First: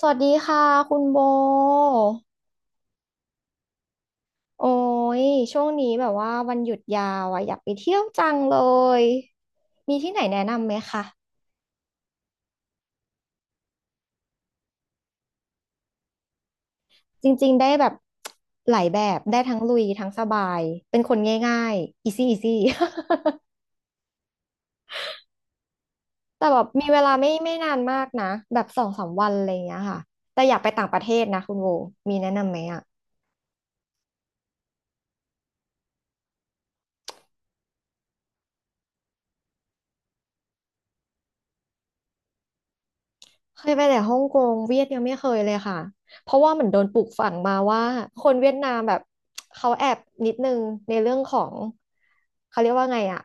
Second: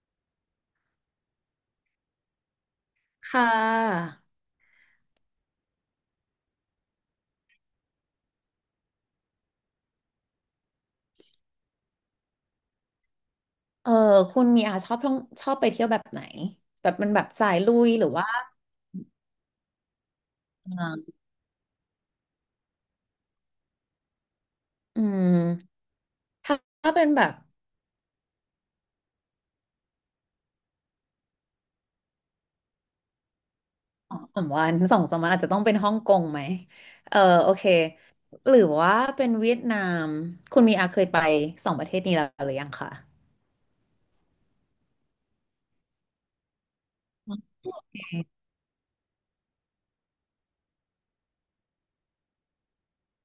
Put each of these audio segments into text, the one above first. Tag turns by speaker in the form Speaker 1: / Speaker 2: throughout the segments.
Speaker 1: สวัสดีค่ะคุณโบ
Speaker 2: ค่ะ
Speaker 1: โอ้ย ช่วงนี้แบบว่าวันหยุดยาวอ่ะอยากไปเที่ยวจังเลย มีที่ไหนแนะนำไหมคะ
Speaker 2: เออคุณมีอาชอบท่องชอบไปเที่ยวแบบไหน แบบมันแบ
Speaker 1: จ
Speaker 2: บ
Speaker 1: ริ
Speaker 2: สา
Speaker 1: ง
Speaker 2: ย
Speaker 1: ๆได้
Speaker 2: ลุ
Speaker 1: แบ
Speaker 2: ย
Speaker 1: บ
Speaker 2: หรือว่า
Speaker 1: หลายแบบได้ทั้งลุยทั้งสบาย
Speaker 2: เมือ
Speaker 1: เป็
Speaker 2: ง
Speaker 1: นคนง่ายๆ easy easy
Speaker 2: อืม
Speaker 1: แต่
Speaker 2: ถ้า
Speaker 1: แบบมีเว
Speaker 2: เป็น
Speaker 1: ลา
Speaker 2: แบ
Speaker 1: ไม่
Speaker 2: บ
Speaker 1: ไม่นานมากนะแบบสองสามวันอะไรอย่างเงี้ยค่ะ แต่อยากไปต่างประเทศนะคุณโบมีแนะนำไหมอ่ะ
Speaker 2: สองสามวันอาจจะต้องเป็นฮ่องกงไหมเออโอเค หรือว่าเป็นเวียดนาม คุณมีอาเคยไปสองประเทศนี้แล้วหรือยังคะ
Speaker 1: เคยไปแต่ฮ่องกงเวียดยังไม่เคยเลยค่ะเพราะว่าเหมือนโดนปลูกฝังมาว่าคนเวียดนามแบบเขาแอบนิดนึงในเรื่องของเขาเรียกว่าไงอะ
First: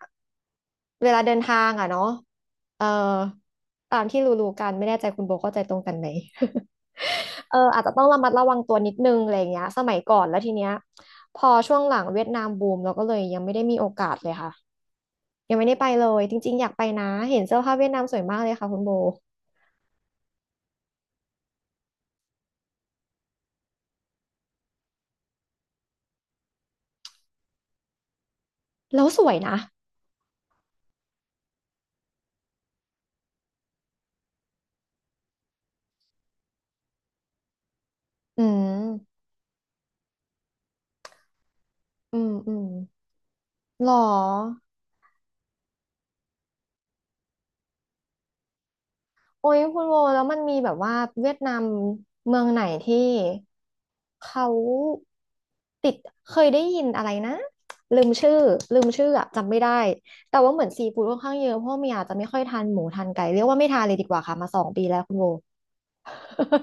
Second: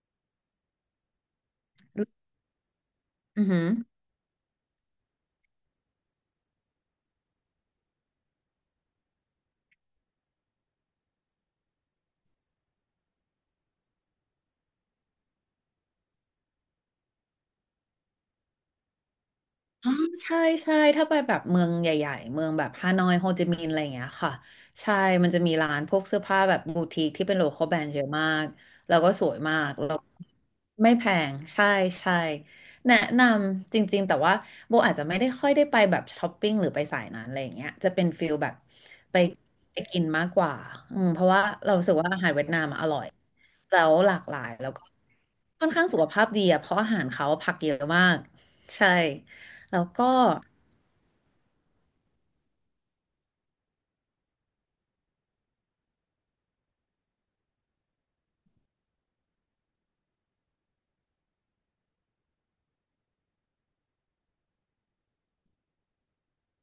Speaker 1: เวลาเดินทางอะเนาะเออ
Speaker 2: อือหือ
Speaker 1: ตามที่รู้ๆกันไม่แน่ใจคุณโบเข้าใจตรงกันไหม เอออาจจะต้องระมัดระวังตัวนิดนึงอะไรอย่างเงี้ยสมัยก่อนแล้วทีเนี้ยพอช่วงหลังเวียดนามบูมเราก็เลยยังไม่ได้มีโอกาสเลยค่ะยังไม่ได้ไปเลยจริงๆอยากไปนะเห็นเสื้อผ้าเวียดนามสวยมากเลยค่ะคุณโบ
Speaker 2: อ๋อใช่ใช่ถ้าไปแบบเมืองใหญ่ๆเมืองแบบฮานอยโฮจิมินห์อะไรอย่างเงี้ยค่ะใช่มันจะมีร้านพวกเสื้อผ้าแบบบูติกที่เป็นโลคอลแบรนด์เยอะมากแล้ว
Speaker 1: แล้ว
Speaker 2: ก็
Speaker 1: ส
Speaker 2: ส
Speaker 1: ว
Speaker 2: ว
Speaker 1: ย
Speaker 2: ยมา
Speaker 1: นะ
Speaker 2: กแล้วไม่แพงใช่ใช่แนะนำจริงๆแต่ว่าโบอาจจะไม่ได้ค่อยได้ไปแบบช้อปปิ้งหรือไปสายนั้นอะไรอย่างเงี้ยจะเป็นฟิล
Speaker 1: อื
Speaker 2: แบบ
Speaker 1: ม
Speaker 2: ไปกินมากกว่าอืมเพราะว่าเรารู้สึกว่า
Speaker 1: อื
Speaker 2: อา
Speaker 1: ม
Speaker 2: หารเวียด
Speaker 1: อื
Speaker 2: นา
Speaker 1: ม
Speaker 2: มอะอร่อยแล้
Speaker 1: หรอ
Speaker 2: วหลากหลายแล้วก็ค่อนข้างสุขภาพดีอะเพราะอาหารเขาผักเยอะมากใช่
Speaker 1: โอ้ยคุ
Speaker 2: แล้
Speaker 1: ณ
Speaker 2: ว
Speaker 1: โว
Speaker 2: ก็
Speaker 1: แล้วมันมีแบบว่าเวียดนามเมืองไหนที่เขาติดเคยได้ยินอะไรนะลืมชื่อลืมชื่ออะจำไม่ได้แต่ว่าเหมือนซีฟู้ดค่อนข้างเยอะเพราะว่าเมียอาจจะไม่ค่อยทานหมูทานไก่เรียกว่าไม่ทานเลยดีกว่าค่ะมาสองปีแล้วคุณโว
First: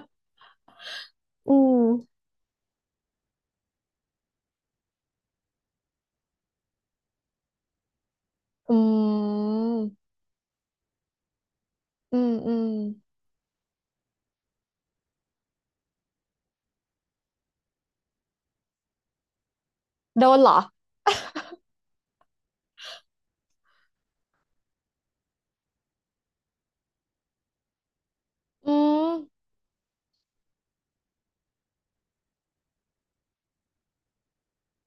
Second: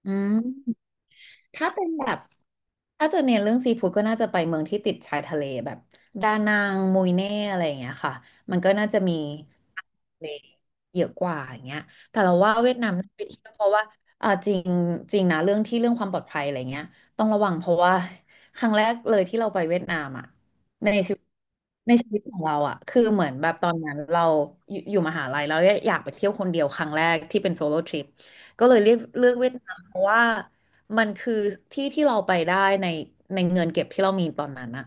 Speaker 2: อืม
Speaker 1: อื
Speaker 2: ถ้า
Speaker 1: ม
Speaker 2: เป็นแบบ ถ้าจะเน้นเรื่องซีฟู้ดก็น่าจะไปเมืองที่ติดชายทะเลแบบดานังมุยเน่อะไรอย่างเงี้ยค่ะ มันก็
Speaker 1: อื
Speaker 2: น่าจะมี
Speaker 1: ม
Speaker 2: เล็กเยอะกว่าอย่างเงี้ย
Speaker 1: อื
Speaker 2: แต่
Speaker 1: ม
Speaker 2: เรา
Speaker 1: อื
Speaker 2: ว่า
Speaker 1: ม
Speaker 2: เวียดนามน่าไปเที่ยวเพราะว่าจริงจริงนะเรื่องที่เรื่องความปลอดภัยอะไรเงี้ยต้องระวังเพราะว่าครั้งแรกเลยที่เราไปเวียดนาม
Speaker 1: โด
Speaker 2: อ่ะ
Speaker 1: นเหรอ
Speaker 2: ในชีวิตของเราอ่ะคือเหมือนแบบตอนนั้นเราอยู่มหาลัยแล้วอยากไปเที่ยวคนเดียวครั้งแรกที่เป็นโซโล่ทริปก็เล
Speaker 1: อื
Speaker 2: ยเลือก
Speaker 1: ม
Speaker 2: เวียดนามเพราะว่ามันคือที่ที่เราไปได้ในเงินเก็บที่เรามีตอนนั้นอ่ะ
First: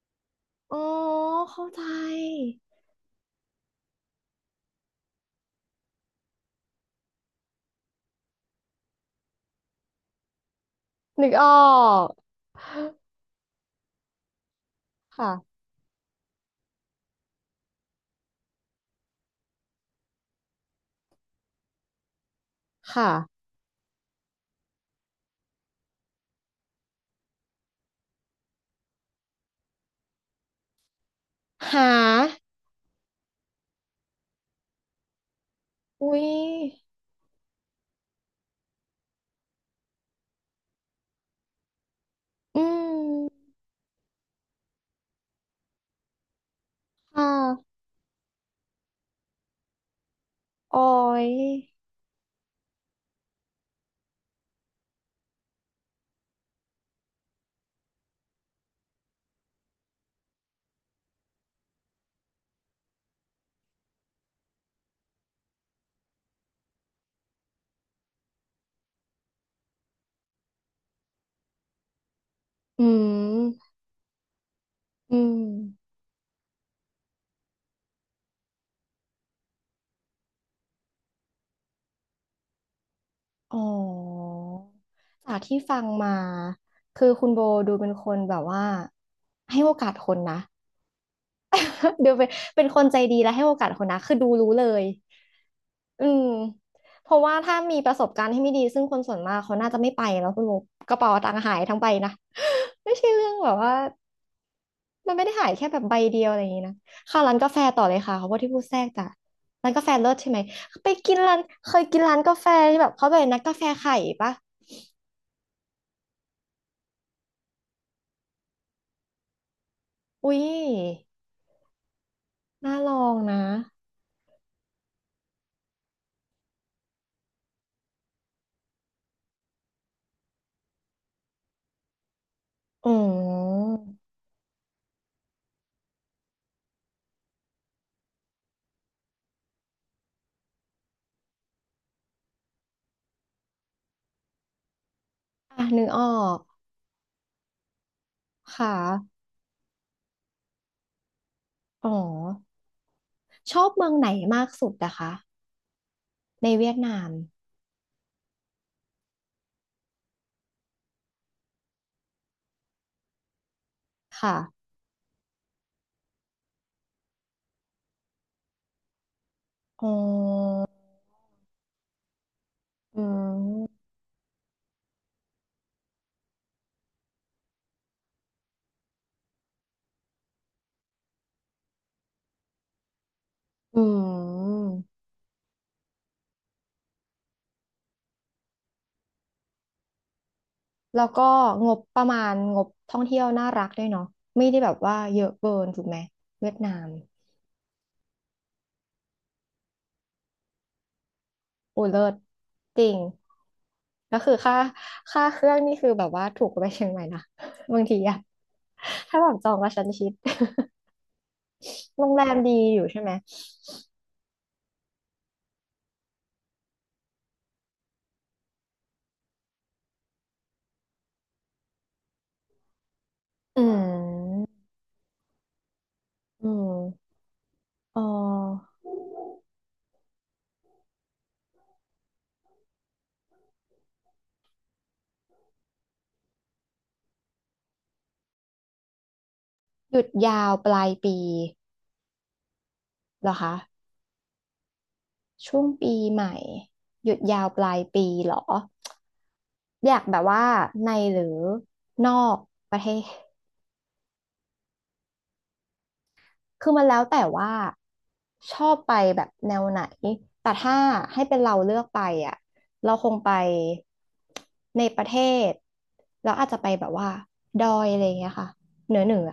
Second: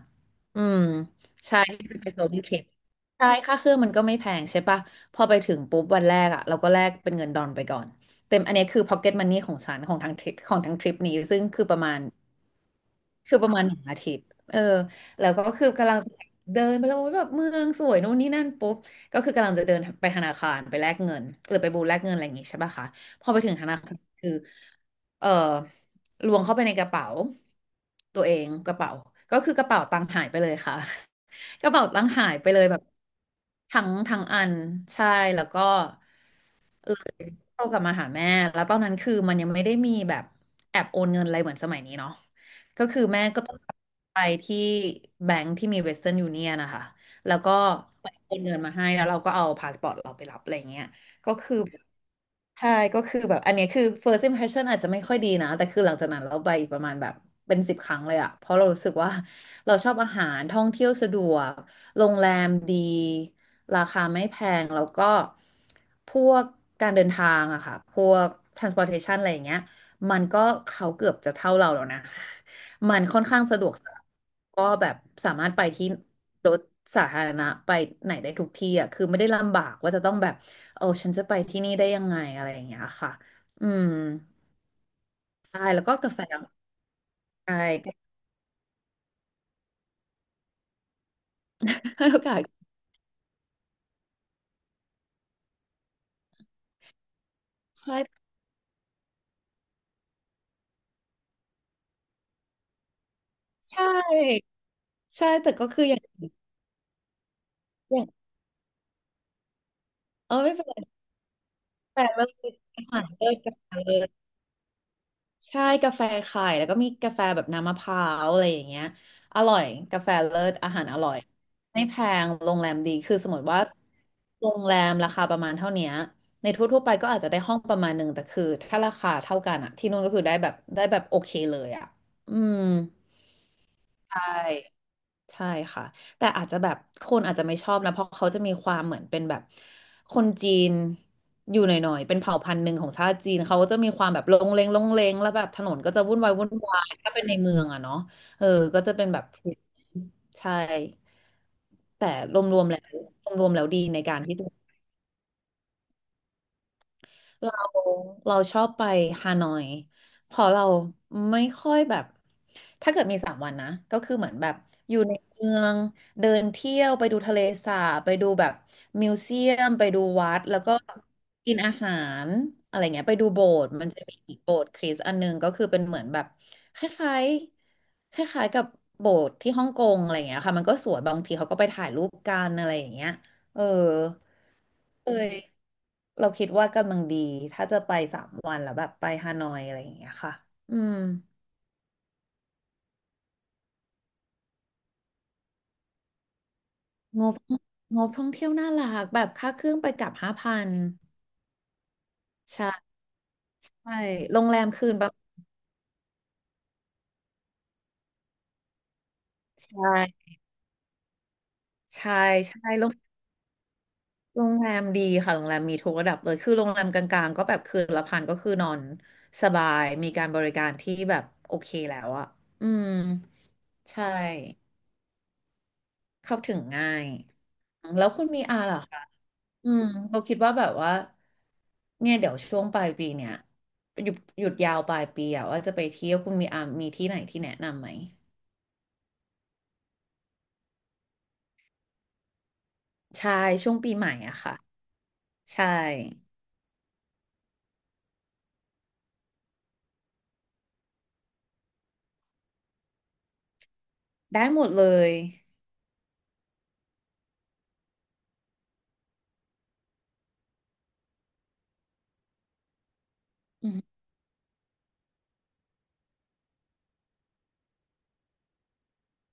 Speaker 2: อื
Speaker 1: อ๋อ
Speaker 2: มใช่
Speaker 1: เข้าใจ
Speaker 2: ที่เป็นโซโล่ทริปใช่ค่าเครื่องมันก็ไม่แพงใช่ปะ พอไปถึงปุ๊บวันแรกอ่ะเราก็แลกเป็นเงินดอลไปก่อนเต็มอันนี้คือ pocket money ของฉันของทางทริปของทางทริปนี้
Speaker 1: นึก
Speaker 2: ซึ่ง
Speaker 1: ออ
Speaker 2: คือประมาณ
Speaker 1: ก
Speaker 2: คือประมาณหนึ่งอาทิตย์เออแล้
Speaker 1: ค่ะ
Speaker 2: วก็คือกำลังเดินไปแล้วแบบเมืองสวยโน่นนี่นั่นปุ๊บก็คือกำลังจะเดินไปธนาคารไปแลกเงินหรือไปบูธแลกเงินอะไรอย่างงี้ใช่ป่ะคะ
Speaker 1: ค่ะ
Speaker 2: พอไปถึงธนาคารคือเออล้วงเข้าไปในกระเป๋าตัวเองกระเป๋าก็คือกระเป๋าตังค์หายไปเลยค่ะ กระเป๋า
Speaker 1: หา
Speaker 2: ตังค์หายไปเลยแบบทั้งอันใช่แล้วก็
Speaker 1: อุ้ย
Speaker 2: โตกลับมาหาแม่ แล้วตอนนั้นคือมันยังไม่ได้มีแบบแอบโอนเงินอะไรเหมือนสมัยนี้เนาะ
Speaker 1: อื
Speaker 2: ก็คือแม่ก็
Speaker 1: ม
Speaker 2: ต้องไปที่แบงก์ที่มีเวสเทิร์นยูเนียนนะคะ
Speaker 1: ค่ะ
Speaker 2: แล้วก็ไปโอนเงินมาให้ แล้วเราก็เอาพาสปอร์ตเราไปรับอะไร
Speaker 1: อ
Speaker 2: เงี้ย
Speaker 1: อย
Speaker 2: ก็คือ ใช่ก็คือแบบอันเนี้ยคือ first impression อาจจะไม่ค่อยดีนะแต่คือหลังจากนั้นเราไปอีกประมาณแบบเป็นสิบครั้งเลยอะเพราะเรารู้สึกว่าเราชอบอาหารท่องเที่ยวสะดวกโรงแรมดีราคาไม่แพงแล้วก็พวกการเดินทางอะค่ะพวก transportation อะไรอย่างเงี้ยมันก็เขาเกือบจะเท่าเราแล้วนะ
Speaker 1: อื
Speaker 2: มันค่อนข้างสะดวก
Speaker 1: ม
Speaker 2: สบายก็แบบ
Speaker 1: อื
Speaker 2: สา
Speaker 1: ม
Speaker 2: มารถไปที่รถสาธารณะไปไหนได้ทุกที่อ่ะคือไม่ได้ลำบากว่าจะต้องแบบเออฉันจะไปที่นี่ได้ยังไงอะไรอย่างเงี้ยค่ะ
Speaker 1: อ๋อ
Speaker 2: อืม
Speaker 1: จากที่
Speaker 2: ใช่
Speaker 1: ฟั
Speaker 2: แล้
Speaker 1: ง
Speaker 2: วก็กา
Speaker 1: มา
Speaker 2: แฟ
Speaker 1: คือคุณโบดูเป็น
Speaker 2: ใช่
Speaker 1: คนแบบว่าให้โอกาสคนนะ
Speaker 2: ให้
Speaker 1: ดู
Speaker 2: โอ
Speaker 1: เป็น
Speaker 2: กา
Speaker 1: เป็
Speaker 2: ส
Speaker 1: นคนใจดีและให้โอกาสคนนะคือดูรู้เลยอืมเพราะว่าถ้ามีประสบกา
Speaker 2: ใช่
Speaker 1: รณ์ที่ไม่ดีซึ่งคนส่วนมากเขาน่าจะไม่ไปแล้วคุณโบกระเป๋าตังค์หายทั้งใบนะ ไม่ใช่เรื่องแบบว่า
Speaker 2: ใช่
Speaker 1: มันไม่
Speaker 2: ใช่
Speaker 1: ได้หา
Speaker 2: แต่
Speaker 1: ยแค่
Speaker 2: ก็
Speaker 1: แบ
Speaker 2: คือ
Speaker 1: บ
Speaker 2: อ
Speaker 1: ใบ
Speaker 2: ย่าง
Speaker 1: เดียวอะไรอย่างนี้นะเข้าร้านกาแฟต่อ
Speaker 2: อ
Speaker 1: เลย
Speaker 2: ย่าง
Speaker 1: ค่ะเขาพูดที่พูดแทรกจ้ะร้านกาแฟเลิศใช่
Speaker 2: เออ
Speaker 1: ไหม
Speaker 2: ไม่เป็น
Speaker 1: ไป
Speaker 2: ไร
Speaker 1: กินร้านเคย
Speaker 2: กา
Speaker 1: กิ
Speaker 2: แฟ
Speaker 1: นร้านกาแฟ
Speaker 2: เลิศ
Speaker 1: ที่
Speaker 2: อา
Speaker 1: แบบ
Speaker 2: หาร
Speaker 1: เขาเป็
Speaker 2: เลิ
Speaker 1: น
Speaker 2: ศ
Speaker 1: นัก
Speaker 2: กา
Speaker 1: กาแฟ
Speaker 2: แฟ
Speaker 1: ไข่
Speaker 2: เลิศ
Speaker 1: ปะ
Speaker 2: ใช่กาแฟไข่แล้วก็มีกาแฟแบบน้ำมะพร้าวอะไรอย่างเงี้ยอร่อยกาแฟ
Speaker 1: อุ้
Speaker 2: เลิ
Speaker 1: ย
Speaker 2: ศอาหารอร่อยไม่แพงโรงแร
Speaker 1: น่า
Speaker 2: ม
Speaker 1: ล
Speaker 2: ดี
Speaker 1: อ
Speaker 2: คื
Speaker 1: ง
Speaker 2: อสม
Speaker 1: นะ
Speaker 2: มติว่าโรงแรมราคาประมาณเท่าเนี้ยในทั่วๆไปก็อาจจะได้ห้องประมาณหนึ่งแต่คือถ้าราคาเท่ากันอะที่นู่นก็คือได้แบบโอเคเลยอะอืม
Speaker 1: อืม
Speaker 2: ใช่ ใช่ค่ะแต่อาจจะแบบคนอาจจะไม่ชอบนะเพราะเขาจะมีความเหมือนเป็นแบบคนจีนอยู่หน่อยๆเป็นเผ่าพันธุ์หนึ่งของชาติจีนเขาก็จะมีความแบบลงเลงแล้วแบบถ
Speaker 1: อ่ะ
Speaker 2: นน
Speaker 1: นึก
Speaker 2: ก็
Speaker 1: อ
Speaker 2: จะ
Speaker 1: อ
Speaker 2: วุ่นวาย
Speaker 1: ก
Speaker 2: ถ้าเป็นในเมืองอะเนาะเออ
Speaker 1: ค
Speaker 2: ก็จะเป็น
Speaker 1: ่ะ
Speaker 2: แบบใช่
Speaker 1: อ๋อ
Speaker 2: แต่รวมๆแล้วรวม
Speaker 1: ช
Speaker 2: ๆแล้
Speaker 1: อ
Speaker 2: ว
Speaker 1: บ
Speaker 2: ดี
Speaker 1: เมือง
Speaker 2: ใน
Speaker 1: ไหน
Speaker 2: การที่
Speaker 1: มา
Speaker 2: ดู
Speaker 1: กสุดนะคะในเวียดนาม
Speaker 2: เราเราชอบไปฮานอยเพอเราไม่ค่อยแบบถ้าเกิดมีสามวันนะก็คือเหมือนแบบ
Speaker 1: ค่ะ
Speaker 2: อยู่ในเมืองเดินเที่ยวไปดูทะเลสาบไปดูแบบมิวเซียมไป
Speaker 1: อ๋อ
Speaker 2: ดูวัดแล้วก็กินอาหารอะไร
Speaker 1: อื
Speaker 2: เงี้ยไปดูโบสถ์
Speaker 1: ม
Speaker 2: มันจะมีอีกโบสถ์คริสต์อันหนึงก็คือเป็นเหมือนแบบคล้ายๆคล้ายๆกับโบสถ์ที่ฮ่องกงอะไรเงี้ยค่ะมันก็สวยบางทีเขาก็ไปถ่ายรูปกันอะไรอย่างเงี้ยเออ
Speaker 1: อืม
Speaker 2: เอ้ยเราคิดว่ากำลังดีถ้าจะไปสามวันแล้วแบบไปฮานอยอะไรอย่างเงี้ยค่ะอืม
Speaker 1: แล้วก็งบประมาณงบท่องเที่ยวน่ารักด้วยเนาะไม่ได้แบบว่าเยอะเกินถูกไหมเวียดนาม
Speaker 2: งบงบท่องเที่ยวน่ารักแบบค่าเครื่องไปกลับห้าพัน
Speaker 1: โอุ้เลิศจริ
Speaker 2: ใช่
Speaker 1: ง
Speaker 2: ใช่
Speaker 1: ก็คือ
Speaker 2: โรง
Speaker 1: ค่า
Speaker 2: แรมคืนแบบ
Speaker 1: ค่าเครื่องนี่คือแบบว่าถูกกว่าไปเชียงใหม่นะ บางทีอะถ้าแบบจองกั
Speaker 2: ใช
Speaker 1: บชั้นชิด
Speaker 2: ่
Speaker 1: โรง
Speaker 2: ใช่
Speaker 1: แรมดี
Speaker 2: ใช่
Speaker 1: อยู่ใช่ไหม
Speaker 2: โรงแรมดีค่ะโรงแรมมีทุกระดับเลยคือโรงแรมกลางๆก็แบบคืนละพันก็คือนอนสบายมีการบริการที่แบบโอเคแล้วอะอืม
Speaker 1: อื
Speaker 2: ใช่
Speaker 1: ม
Speaker 2: เข้า
Speaker 1: อื
Speaker 2: ถึงง่าย
Speaker 1: มอ
Speaker 2: แล้วคุณมีอา
Speaker 1: ออ
Speaker 2: เหรอ อืมเราคิดว่าแบบว่าเนี่ยเดี๋ยวช่วงปลายปีเนี่ยหยุดยาวปลายปีอะว่าจะไปเที่ยวคุณมีอามีที่ไหนที่แนะนำไหม
Speaker 1: หยุดยาวปลายปีเหร
Speaker 2: ใช่
Speaker 1: อคะ
Speaker 2: ช่วงปีใหม่อะค่ะ
Speaker 1: ช่ว
Speaker 2: ใช่
Speaker 1: งปีใหม่หยุดยาวปลายปีเหรออยากแบบว่าในหรือนอกประเทศ
Speaker 2: ได้หมดเลย
Speaker 1: คือมันแล้วแต่ว่าชอบไปแบบแนวไหน แต่ถ้าให้เป็นเราเลือกไปอ่ะ เราคงไป
Speaker 2: อืม
Speaker 1: ในประเทศแล้วอาจจะไปแบบว่าดอยอะไรอย่างเงี้ยค่ะเหนือเหนือ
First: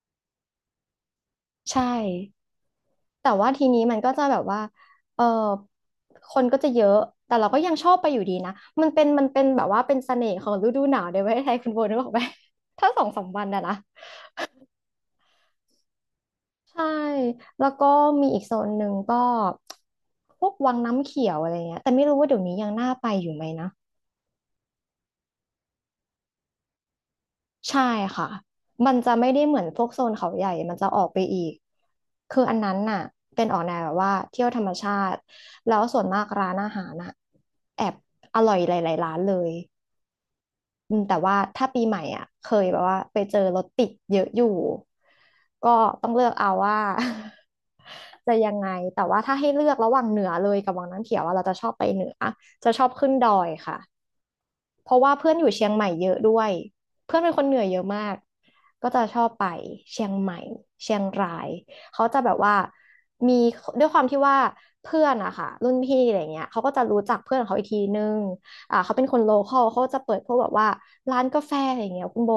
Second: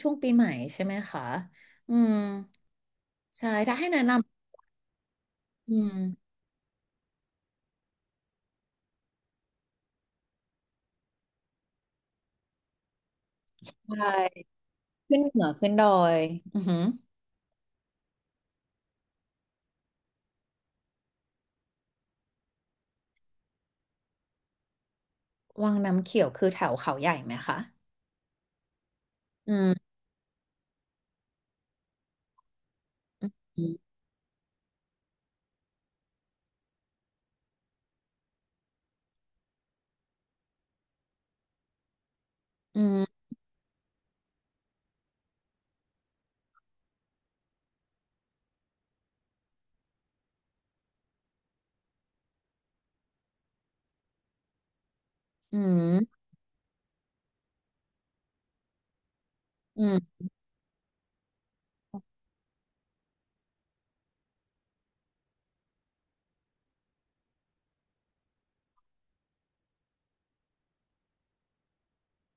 Speaker 2: ช่วงปีใหม่ใช่ไหมคะ
Speaker 1: ใช่
Speaker 2: อืม
Speaker 1: แต่ว่า
Speaker 2: ใช่
Speaker 1: ที
Speaker 2: ถ้า
Speaker 1: นี้
Speaker 2: ให้
Speaker 1: มัน
Speaker 2: แนะ
Speaker 1: ก็
Speaker 2: น
Speaker 1: จะแบบว่าเออ
Speaker 2: ำอืม
Speaker 1: คนก็จะเยอะ แต่เราก็ยังชอบไปอยู่ดีนะมันเป็นแบบว่าเป็นเสน่ห์ของฤดูหนาวในประเทศไทยคุณโบนึกออกไหม ถ้าสองสามวันนะ
Speaker 2: ใช
Speaker 1: นะ
Speaker 2: ่ขึ้นเหนือขึ้นดอยอือหือ
Speaker 1: ใช่ แล้วก็มีอีกโซนหนึ่งก็พวกวังน้ำเขียวอะไรเงี้ย แต่ไม่รู้ว่าเดี๋ยวนี้ยังน่าไปอยู่ไหมนะ
Speaker 2: วังน้ำเขียวคือแถวเขาใหญ่ไหมคะ
Speaker 1: ใช่ค่ะ มันจะไม่ได้
Speaker 2: อื
Speaker 1: เหมือน
Speaker 2: ม
Speaker 1: พวกโซนเขาใหญ่ มันจะออกไปอีก คืออันนั้นน่ะเป็นออ
Speaker 2: อื
Speaker 1: กแน
Speaker 2: ม
Speaker 1: วแบบว่าเที่ยวธรรมชาติแล้วส่วนมากร้านอาหารน่ะแอบอร่อยหลายๆร้านเลย อืมแต่ว่าถ้าปีใหม่อ่ะเคยแบ
Speaker 2: อื
Speaker 1: บว่า
Speaker 2: ม
Speaker 1: ไปเจอรถติดเยอะอยู่ก็ต้องเลือกเอาว่า จะยังไงแต่ว่าถ้าให้เลือกระหว่างเหนือเลยกับวังน้ำเขียวว่าเราจะชอบไปเหนือจะชอบขึ้นดอยค่ะ เพราะว่าเพื่อนอยู่
Speaker 2: อื
Speaker 1: เชียงใหม่เยอะ
Speaker 2: ม
Speaker 1: ด้วย เพื่อนเป็นคนเหนือเยอะมาก ก็จะชอบไป
Speaker 2: อื
Speaker 1: เชี
Speaker 2: ม
Speaker 1: ยงใหม่เชียงราย เขาจะแบบว่ามีด้วยความที่ว่าเพื่อนอะค่ะรุ่นพี่อะไรเงี้ยเขาก็จะรู้จักเพื่อนของเขาอีกทีนึงอ่าเขาเป็นคนโลคอลเขาก็จะเปิดพวกแบบว่าร้านกาแฟอะไรเงี้ยคุณโบ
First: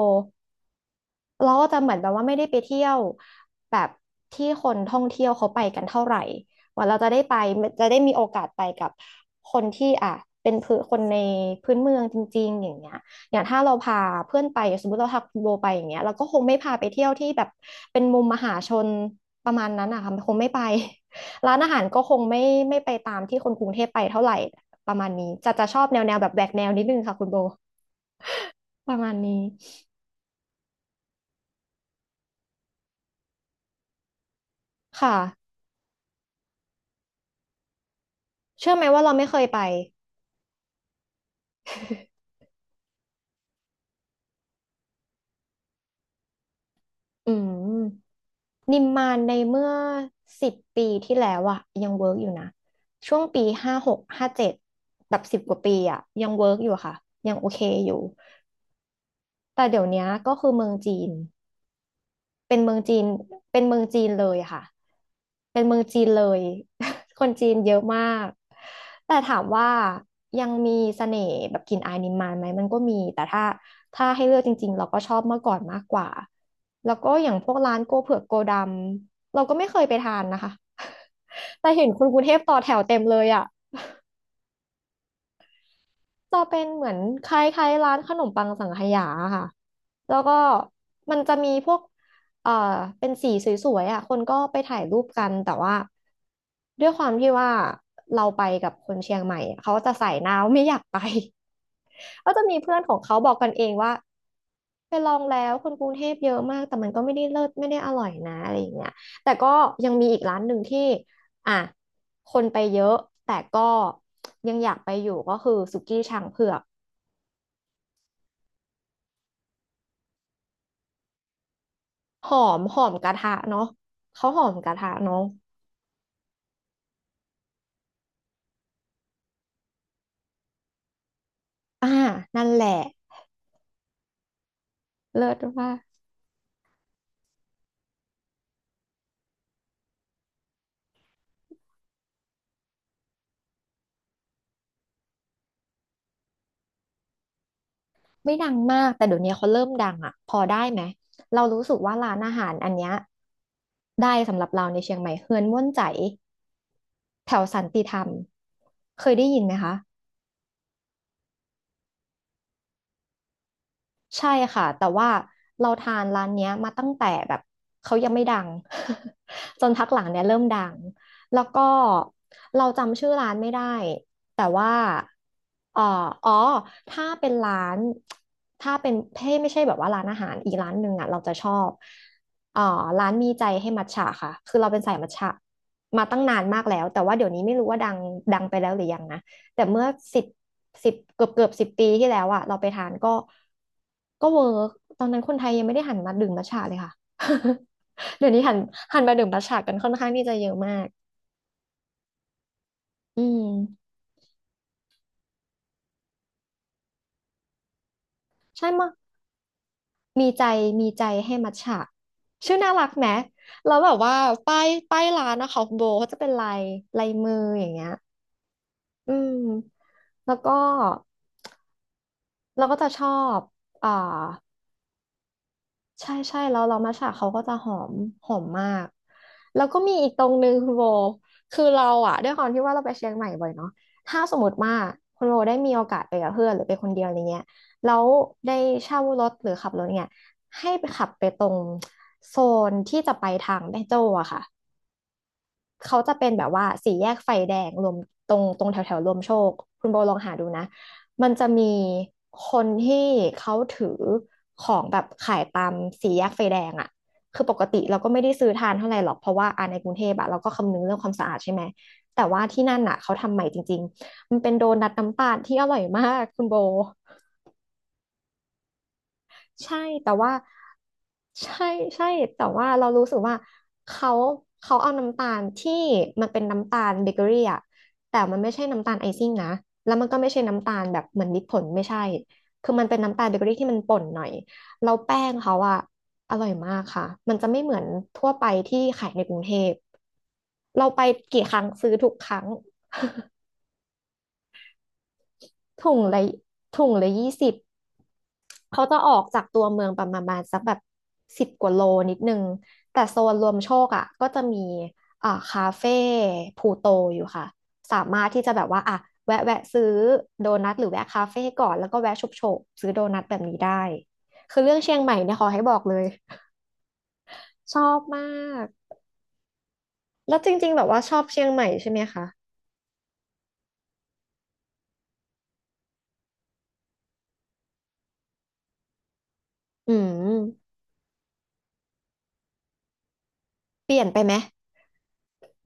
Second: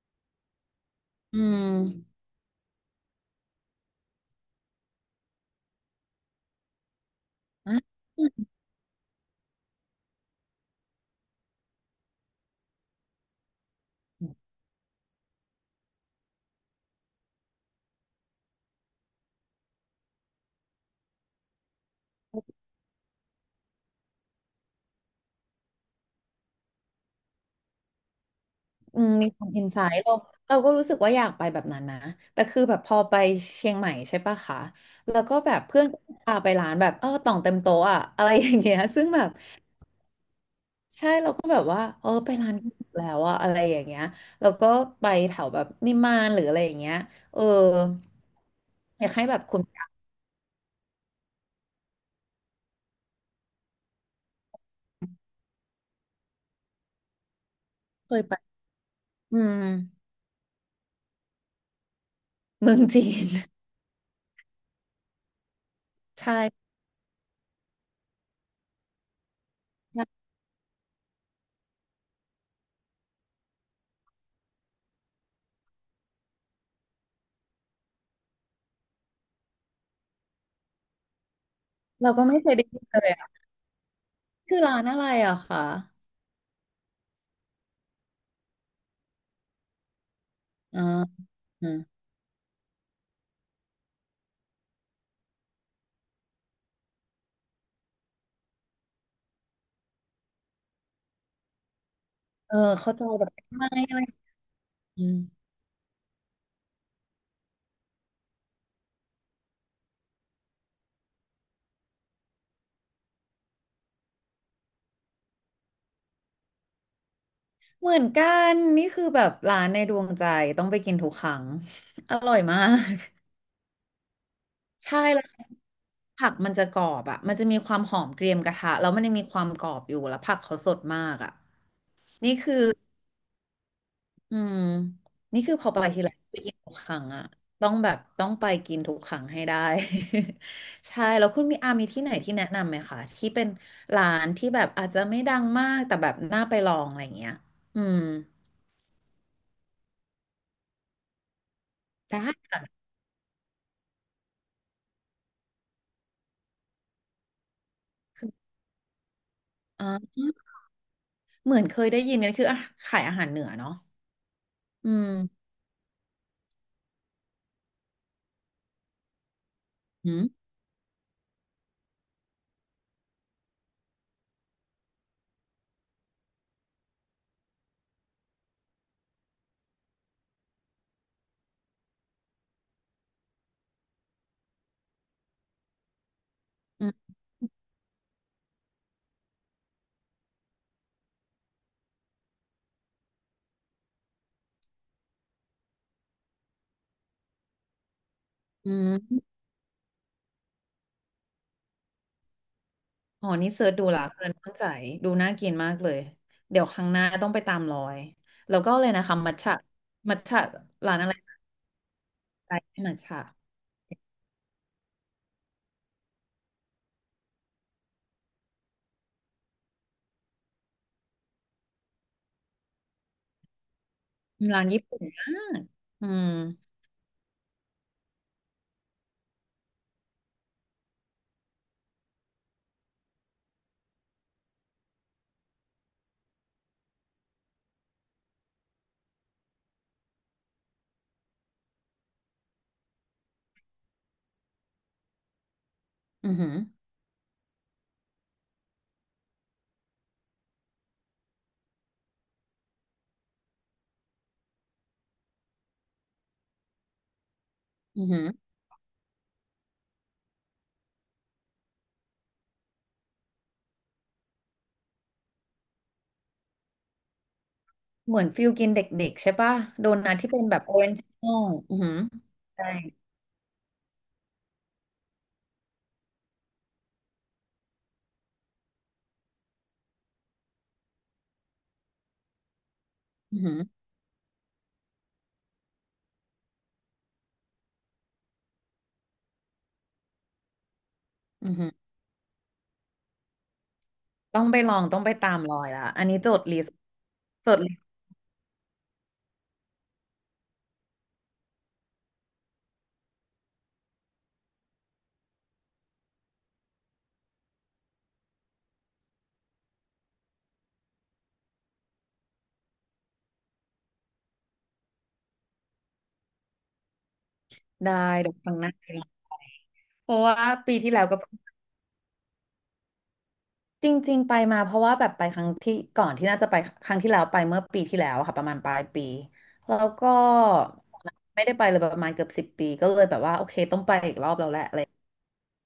Speaker 2: อื
Speaker 1: เราก็
Speaker 2: ม
Speaker 1: จะเหมือนแบบว่าไม่ได้ไปเที่ยวแบบที่คนท่องเที่ยวเขาไปกันเท่าไหร่ ว่าเราจะได้ไป
Speaker 2: อืม
Speaker 1: จะได้
Speaker 2: อ่ะ
Speaker 1: มีโอกาสไปกับคนที่อ่ะเป็นพื้นคนในพื้นเมืองจริงๆอย่างเงี้ยอย่างถ้าเราพาเพื่อนไปสมมติเราพาคุณโบไปอย่างเงี้ยเราก็คงไม่พาไปเที่ยวที่แบบเป็นมุมมหาชนประมาณนั้นอะค่ะคงไม่ไป ร้านอาหารก็คงไม่ไปตามที่คนกรุงเทพไปเท่าไหร่ประมาณนี้จะชอบแนวแบบแหวกแนวนิดนึงค่ะคุณโบประ
Speaker 2: อื
Speaker 1: มา
Speaker 2: ม
Speaker 1: ณ
Speaker 2: มีค
Speaker 1: นี้
Speaker 2: วามอินไซต์เราก็รู้สึกว่าอยากไปแบบนั้นนะแต่คือแบบพอไปเชียงใหม่ใช่ปะคะ
Speaker 1: ค่ะ
Speaker 2: แล้วก็แบบเพื่อนก็พาไปร้านแบบเออต่องเต็มโต๊ะอะอะไรอย่าง
Speaker 1: เชื่
Speaker 2: เงี้
Speaker 1: อ
Speaker 2: ย
Speaker 1: ไหมว่า
Speaker 2: ซึ่ง
Speaker 1: เรา
Speaker 2: แบ
Speaker 1: ไม่
Speaker 2: บ
Speaker 1: เคยไป
Speaker 2: ใช่เราก็แบบว่าเออไปร้านที่ถูกแล้วอะอะไรอย่างเงี้ยแล้วก็ไปแถวแบบนิมมานหรืออะไรอย่างเงี้ย
Speaker 1: อื
Speaker 2: เออ
Speaker 1: มนิม
Speaker 2: อ
Speaker 1: มา
Speaker 2: ยาก
Speaker 1: น
Speaker 2: ให้
Speaker 1: ใน
Speaker 2: แบบคุณ
Speaker 1: เมื่อสิบปีที่แล้วอะยังเวิร์กอยู่นะช่วงปีห้าหกห้าเจ็ดแบบสิบกว่าปีอะยังเวิร์กอยู่ค่ะยังโอเคอยู่
Speaker 2: เคยไปอืม
Speaker 1: แต่เดี๋ยวเนี้ยก็คือเมืองจีน เป็นเมื
Speaker 2: เมื
Speaker 1: อ
Speaker 2: อ
Speaker 1: ง
Speaker 2: ง
Speaker 1: จี
Speaker 2: จี
Speaker 1: น
Speaker 2: น
Speaker 1: เป็นเมืองจีนเลยค่ะเป็นเมืองจีนเล ย
Speaker 2: ใช่
Speaker 1: คนจีนเยอะมากแต่ถามว่า
Speaker 2: ใช่
Speaker 1: ยังมีเสน่ห์แบบกลิ่นอายนิมมานไหมมันก็มีแต่ถ้าให้เลือกจริงๆเราก็ชอบเมื่อก่อนมากกว่าแล้วก็อย่างพวกร้านโกเผือกโกดำเราก็ไม่เคยไปทานนะคะ แต่เห็นคน
Speaker 2: เรา
Speaker 1: กรุ
Speaker 2: ก็
Speaker 1: งเท
Speaker 2: ไม่
Speaker 1: พ
Speaker 2: เค
Speaker 1: ต่อ
Speaker 2: ยได้
Speaker 1: แถ
Speaker 2: ยิ
Speaker 1: ว
Speaker 2: น
Speaker 1: เต็
Speaker 2: เล
Speaker 1: ม
Speaker 2: ย
Speaker 1: เลย
Speaker 2: อะ
Speaker 1: อ่ะ
Speaker 2: คือร้านอะไรอะคะ
Speaker 1: จะเป็นเหมือนคล้ายๆร้านขนมปังสังขยาค่ะแล้วก็
Speaker 2: อ่า
Speaker 1: มันจะมี
Speaker 2: อื
Speaker 1: พว
Speaker 2: ม
Speaker 1: กเอ่อเป็นสีสวยๆอ่ะคนก็ไปถ่ายรูปกันแต่ว่าด้วยความที่ว่าเราไปกับคนเชียงใหม่อะเขาจะใส่หนาวไม่อยากไป ก็จะ
Speaker 2: เอ
Speaker 1: มี
Speaker 2: อ
Speaker 1: เพื่อนข
Speaker 2: เข้า
Speaker 1: อง
Speaker 2: ใจ
Speaker 1: เขา
Speaker 2: แบ
Speaker 1: บ
Speaker 2: บ
Speaker 1: อกกันเอ
Speaker 2: ไม่
Speaker 1: งว่า
Speaker 2: อะไร
Speaker 1: ไป
Speaker 2: อื
Speaker 1: ล
Speaker 2: ม
Speaker 1: องแล้วคนกรุงเทพเยอะมากแต่มันก็ไม่ได้เลิศไม่ได้อร่อยนะอะไรอย่างเงี้ยแต่ก็ยังมีอีกร้านหนึ่งที่อ่ะคนไปเยอะแต่ก็ยังอยากไปอยู่ก็คือสุกี้ช้างเผือก
Speaker 2: เหมือนกันนี่คือแบบร้านในดวงใจต้องไปกินทุกครั้ง อ
Speaker 1: ห
Speaker 2: ร่อ
Speaker 1: อ
Speaker 2: ยมา
Speaker 1: มหอม
Speaker 2: ก
Speaker 1: กระทะ เนาะเขาหอมกระทะ
Speaker 2: ใช่
Speaker 1: เนาะ
Speaker 2: แล้วผักมันจะกรอบอ่ะมันจะมีความหอมเกรียมกระทะแล้วมันยังมีความกรอบอยู่แล้วผักเขาสดมากอ่ะ
Speaker 1: อ่า
Speaker 2: นี่
Speaker 1: นั่น
Speaker 2: คือ
Speaker 1: แหละ
Speaker 2: อืม
Speaker 1: เลิศ
Speaker 2: นี่คือพ
Speaker 1: ว่า
Speaker 2: อไปทีไรไปกินทุกครั้งอ่ะต้องแบบต้องไปกินทุกครั้งให้ได้ ใช่แล้วคุณมีอามีที่ไหนที่แนะนำไหมคะที่เป็นร้านที่แบบอาจจะไม่ดังมากแต่แบบน่าไปลองอะไรอย่างเงี้ยอืม
Speaker 1: ไม่ดังมากแต่เดี๋ยวนี้เขาเริ่มดังอ่ะพอได้ไหมเรารู้สึกว่าร้าน
Speaker 2: ได้
Speaker 1: อาหารอัน
Speaker 2: ค่ะ
Speaker 1: เนี้ยได้สำหรับเราในเชียงใหม่เฮือนม่วนใจแถวสันติธรรมเคยได้ยินไหมคะ
Speaker 2: อ๋อเหมือนเคยได้ยินกันคืออ่ะขายอาหารเหนือเนาะ
Speaker 1: ใช่ค่ะแต่
Speaker 2: อื
Speaker 1: ว่า
Speaker 2: ม
Speaker 1: เราทานร้านเนี้ยมาตั้งแต่แบบเขายังไม่ดัง จนพักหลัง
Speaker 2: อื
Speaker 1: เนี่ยเริ่ม
Speaker 2: ม
Speaker 1: ดังแล้วก็เราจำชื่อร้านไม่ได้แต่ว่าเอ่ออ๋อถ้าเป็นร้านถ้าเป็นเพ่ไม่ใช่แบบว่าร้านอาหารอีกร้านหนึ่งอ่ะเราจะชอบเอ่อร้านมีใจให้มัทฉะค่ะคือเราเป็นสายมัทฉะมาตั้งนานมากแล้ว
Speaker 2: อื
Speaker 1: แต่
Speaker 2: ม
Speaker 1: ว่าเดี๋ยวนี้ไม่รู้ว่าดังไปแล้วหรือยังนะ แต่เมื่อสิบสิบเกือบสิบปีที่แล้วอะเราไปทานก็เวิร์กตอนนั้นคนไทยยังไม่ได้หันมาดื่มมัทฉะเลยค่ะ เดี๋ยวนี้หัน
Speaker 2: อื
Speaker 1: หันมาดื่ม
Speaker 2: ม
Speaker 1: มัทฉะกันค่อนข้างที่จะเยอะมากอื
Speaker 2: อ๋อนี่เสิร์ชดู
Speaker 1: ม
Speaker 2: ละเกินมั่นใจดูน่ากินมากเลยเดี๋ยวครั้งหน้าต้องไปตามรอยแล้ว
Speaker 1: ใช่
Speaker 2: ก็เล
Speaker 1: มะ
Speaker 2: ยนะคะมัทฉะมัท
Speaker 1: มี
Speaker 2: ฉะ
Speaker 1: ใจมี
Speaker 2: ร้าน
Speaker 1: ใจ
Speaker 2: อะไร
Speaker 1: ให้มัทฉะ
Speaker 2: ไป
Speaker 1: ชื่อน่ารัก
Speaker 2: มัท
Speaker 1: ไหม
Speaker 2: ฉะ
Speaker 1: แล้วแบบว่าป้ายร้านนะคะคุโบเขาจะเป็นลายมืออย่างเงี้ยอืมแล้วก็เราก็จะชอบอ่า
Speaker 2: ร้านญี่ปุ่นมากอื
Speaker 1: ใช่
Speaker 2: ม
Speaker 1: ใช่แล้วเรามัทฉะเขาก็จะหอมมากแล้วก็มีอีกตรงนึงคุณโบคือเราอะด้วยความที่ว่าเราไปเชียงใหม่บ่อยเนาะถ้าสมมติว่าคุณโบได้มีโอกาสไปกับเพื่อนหรือไปคนเดียวอะไรเงี้ยแล้วได้เช่ารถหรือขับรถเนี่ยให้ไปขับไปตรงโซนที่จะไปทางแม่โจ้อะค่ะ เขาจะเป็
Speaker 2: อื
Speaker 1: น
Speaker 2: อ
Speaker 1: แบ
Speaker 2: หื
Speaker 1: บ
Speaker 2: อ
Speaker 1: ว่าสี่แยกไฟแดงรวมตรงแถวแถวรวมโชคคุณโบลองหาดูนะมันจะมีคนที่เขาถือของแบบขายตามสี่แยกไฟแดงอ่ะคือปกติเรา
Speaker 2: อือ
Speaker 1: ก็
Speaker 2: หื
Speaker 1: ไม่
Speaker 2: อ
Speaker 1: ได้ซื้อทานเท่าไหร่หรอกเพราะว่าอ่าในกรุงเทพอะเราก็คำนึงเรื่องความสะอาดใช่ไหมแต่ว่าที่นั่นอ่ะเขาทำใหม่จริงๆมันเป็นโดนัทน้ำตาลที่อร่อยมากคุณโบ
Speaker 2: เหมือนฟิลกินเด็กๆใช่ป่ะ
Speaker 1: ใช่
Speaker 2: โด
Speaker 1: แต่
Speaker 2: นัทที่
Speaker 1: ว่า
Speaker 2: เป็นแบบออเรนจ์โน่
Speaker 1: ใช่
Speaker 2: อือหือ
Speaker 1: ใช่แต่
Speaker 2: ใช่
Speaker 1: ว่าเรารู้สึกว่าเขาเขาเอาน้ำตาลที่มันเป็นน้ำตาลเบเกอรี่อะแต่มันไม่ใช่น้ำตาลไอซิ่งนะแล้วมันก็ไม่ใช่น้ำตาลแบบเหมือนมิตรผลไม่ใช่คือมันเป็นน้ำตาลเบ
Speaker 2: อือ
Speaker 1: เกอ
Speaker 2: หื
Speaker 1: รี่
Speaker 2: อ
Speaker 1: ที่มันป่นหน่อยแล้วแป้งเขาอะอร่อยมากค่ะมันจะไม่เหมือนทั่วไปที่ขายในกรุงเทพเราไปกี่
Speaker 2: อื
Speaker 1: ค
Speaker 2: อ
Speaker 1: รั้ง
Speaker 2: หือ
Speaker 1: ซื้อทุกครั้ง
Speaker 2: ต้องไปลองต้องไปตามรอยละ
Speaker 1: ถุง
Speaker 2: อันนี้
Speaker 1: ละ
Speaker 2: จดลิสต์
Speaker 1: ถุงละยี่
Speaker 2: จ
Speaker 1: สิบ
Speaker 2: ดลิสต์
Speaker 1: เขาจะออกจากตัวเมืองประมาณสักแบบสิบกว่าโลนิดนึงแต่โซนรวมโชคอ่ะก็จะมีอ่าคาเฟ่พลูโตอยู่ค่ะสามารถที่จะแบบว่าอ่ะแวะซื้อโดนัทหรือแวะคาเฟ่ก่อนแล้วก็แวะชุบโฉบซื้อโดนัทแบบนี้ได้คือเรื่องเชียงใหม่เนี่ยขอให้บอกเลยชอ
Speaker 2: ได้
Speaker 1: บมา
Speaker 2: เดี๋ยวครั้งห
Speaker 1: ก
Speaker 2: น้าไปลอง เพราะว่า
Speaker 1: แล้วจริง
Speaker 2: ปี
Speaker 1: ๆแบบ
Speaker 2: ที่แล้
Speaker 1: ว่า
Speaker 2: ว
Speaker 1: ช
Speaker 2: ก็
Speaker 1: อบเชียงใหม่ใช่ไหมคะ
Speaker 2: จริงๆไปมาเพราะว่าแบบไปครั้งที่ก่อนที่น่าจะไปครั้งที่แล้วไปเมื่อปีที่แล้วอะค่ะประมาณปลายปีแล้ว
Speaker 1: อืม
Speaker 2: ก็ไม่ได้ไปเลยประมาณเกือบสิบปีก็เลยแบบว่าโอเคต้อง
Speaker 1: เป
Speaker 2: ไป
Speaker 1: ลี่ยน
Speaker 2: อี
Speaker 1: ไป
Speaker 2: กร
Speaker 1: ไห
Speaker 2: อ
Speaker 1: ม
Speaker 2: บแล้วแหละอะไร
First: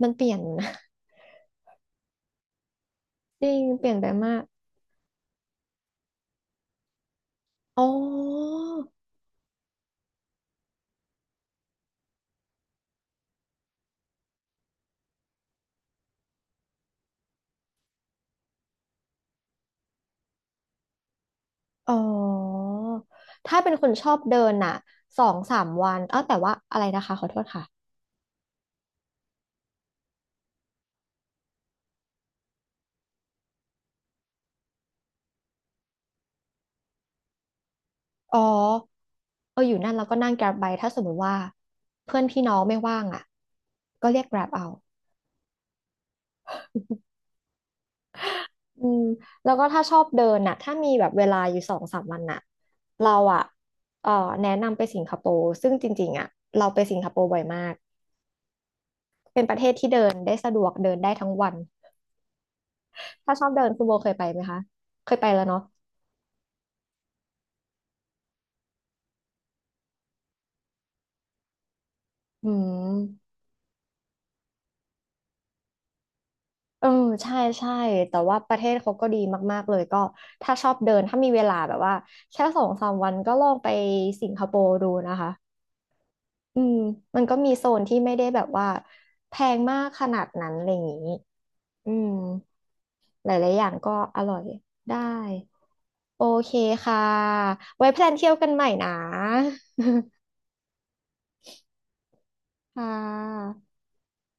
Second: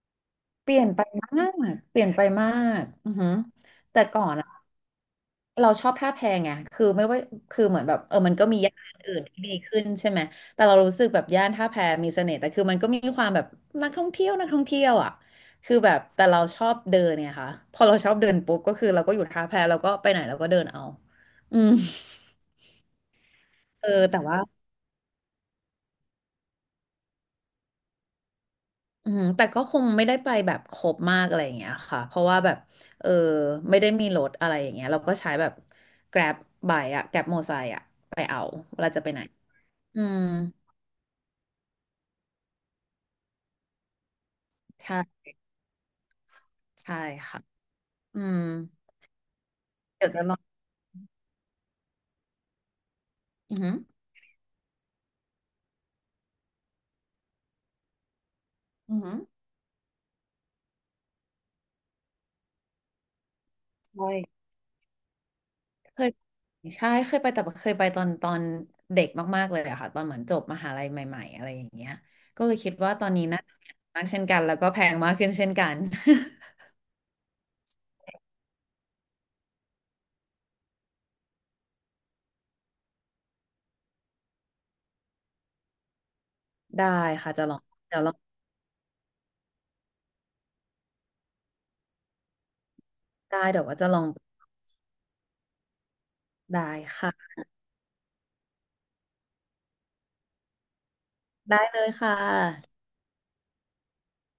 Speaker 1: มันเปลี่ยน
Speaker 2: เปลี่ยนไปมากเปลี่ยนไปมากอือหือ
Speaker 1: จริงเปลี่ยน
Speaker 2: แต่
Speaker 1: ไป
Speaker 2: ก่อน
Speaker 1: มาก
Speaker 2: อะ เราชอบท่าแพไงคือไม่ว่าคือเหมื
Speaker 1: อ๋
Speaker 2: อนแบบเออมันก็
Speaker 1: อ
Speaker 2: มีย่านอื่นที่ดีขึ้นใช่ไหมแต่เรารู้สึกแบบย่านท่าแพมีเสน่ห์แต่คือมันก็มีความแบบนักท่องเที่ยวอ่ะคือแบบแต่เราชอบเดินเนี่ยค่ะพอเราชอบเดินปุ๊บก็คือเราก็อยู่ท่าแพเราก็ไปไหนเราก็เดินเอาอืม
Speaker 1: อ๋อถ้าเป็นค
Speaker 2: เออ
Speaker 1: นชอ
Speaker 2: แต่
Speaker 1: บเดิ
Speaker 2: ว่า
Speaker 1: นน่ะสองสามวันเอ้าแต่ว่าอะไรนะคะขอโทษค่ะ
Speaker 2: อืมแต่ก็คงไม่ได้ไปแบบครบมากอะไรอย่างเงี้ยค่ะเพราะว่าแบบเออไม่ได้มีรถอะไรอย่างเงี้ยเราก็ใช้แบบ Grab ไบค์อะ Grab มอเตอร์ไซค์อะไป
Speaker 1: อ๋อ
Speaker 2: เอาเวลาจะไปไหน
Speaker 1: เอออยู่นั่น
Speaker 2: อื
Speaker 1: แล้วก็
Speaker 2: ม
Speaker 1: นั่ง Grab ไปถ้าสมมติว่าเพื่อนพี่น้องไม่ว่างอ่ะก็เรียก Grab เอา
Speaker 2: ใช่ ใช่ค่ะอืม
Speaker 1: อืมแล้วก็ถ้าชอบ
Speaker 2: เดี๋ยว
Speaker 1: เดิ
Speaker 2: จะลอ
Speaker 1: น
Speaker 2: ง
Speaker 1: น่ะถ้ามีแบบเวลาอยู่สองสามวันน่ะเราอ่ะ
Speaker 2: อือหือ
Speaker 1: เออแนะนำไปสิงคโปร์ซึ่งจริงๆอ่ะเราไปสิงคโปร์บ่อยมาก
Speaker 2: อือหือ
Speaker 1: เป็นประเทศที่เดินได้สะดวกเดินได้ทั้งวันถ้าชอบเดินคุณโบเคยไป
Speaker 2: ไป
Speaker 1: ไหมคะเคยไปแล้วเนาะ
Speaker 2: เคยใช่เคยไปแต่เคยไปตอนเด็กมากๆเลยอะค่ะตอนเหมือนจบมหาลัยใหม่ๆอะไรอย่างเงี้ยก็
Speaker 1: อื
Speaker 2: เลยคิดว่าตอนนี้
Speaker 1: ม
Speaker 2: น่าจะแพงมากเช่นกันแล้วก็แพงมากขึ้นเช่นกัน
Speaker 1: เออใช่ใช่แต่ว่าประเทศเขาก็ดีมากๆเลยก็ถ้าชอบเดินถ้ามีเวลาแบบว่าแค่สองสามวันก็ลองไปสิงคโปร์ดูนะคะอืม
Speaker 2: ได้
Speaker 1: มัน
Speaker 2: ค่ะ
Speaker 1: ก็
Speaker 2: จะ
Speaker 1: มี
Speaker 2: ลอง
Speaker 1: โซนที่
Speaker 2: เดี๋ยวล
Speaker 1: ไม่
Speaker 2: อง
Speaker 1: ได้แบบว่าแพงมากขนาดนั้นอะไรอย่างนี้อืมห
Speaker 2: ได้
Speaker 1: ลายๆอ
Speaker 2: เดี๋ยว
Speaker 1: ย่าง
Speaker 2: ว่าจะ
Speaker 1: ก็
Speaker 2: ลอง
Speaker 1: อร่อยได้โอเค
Speaker 2: ได้
Speaker 1: ค่ะ
Speaker 2: ค่ะ
Speaker 1: ไว้แพลนเที่ยวกันใหม่นะ
Speaker 2: ได้เลยค่ะ
Speaker 1: ค่ะ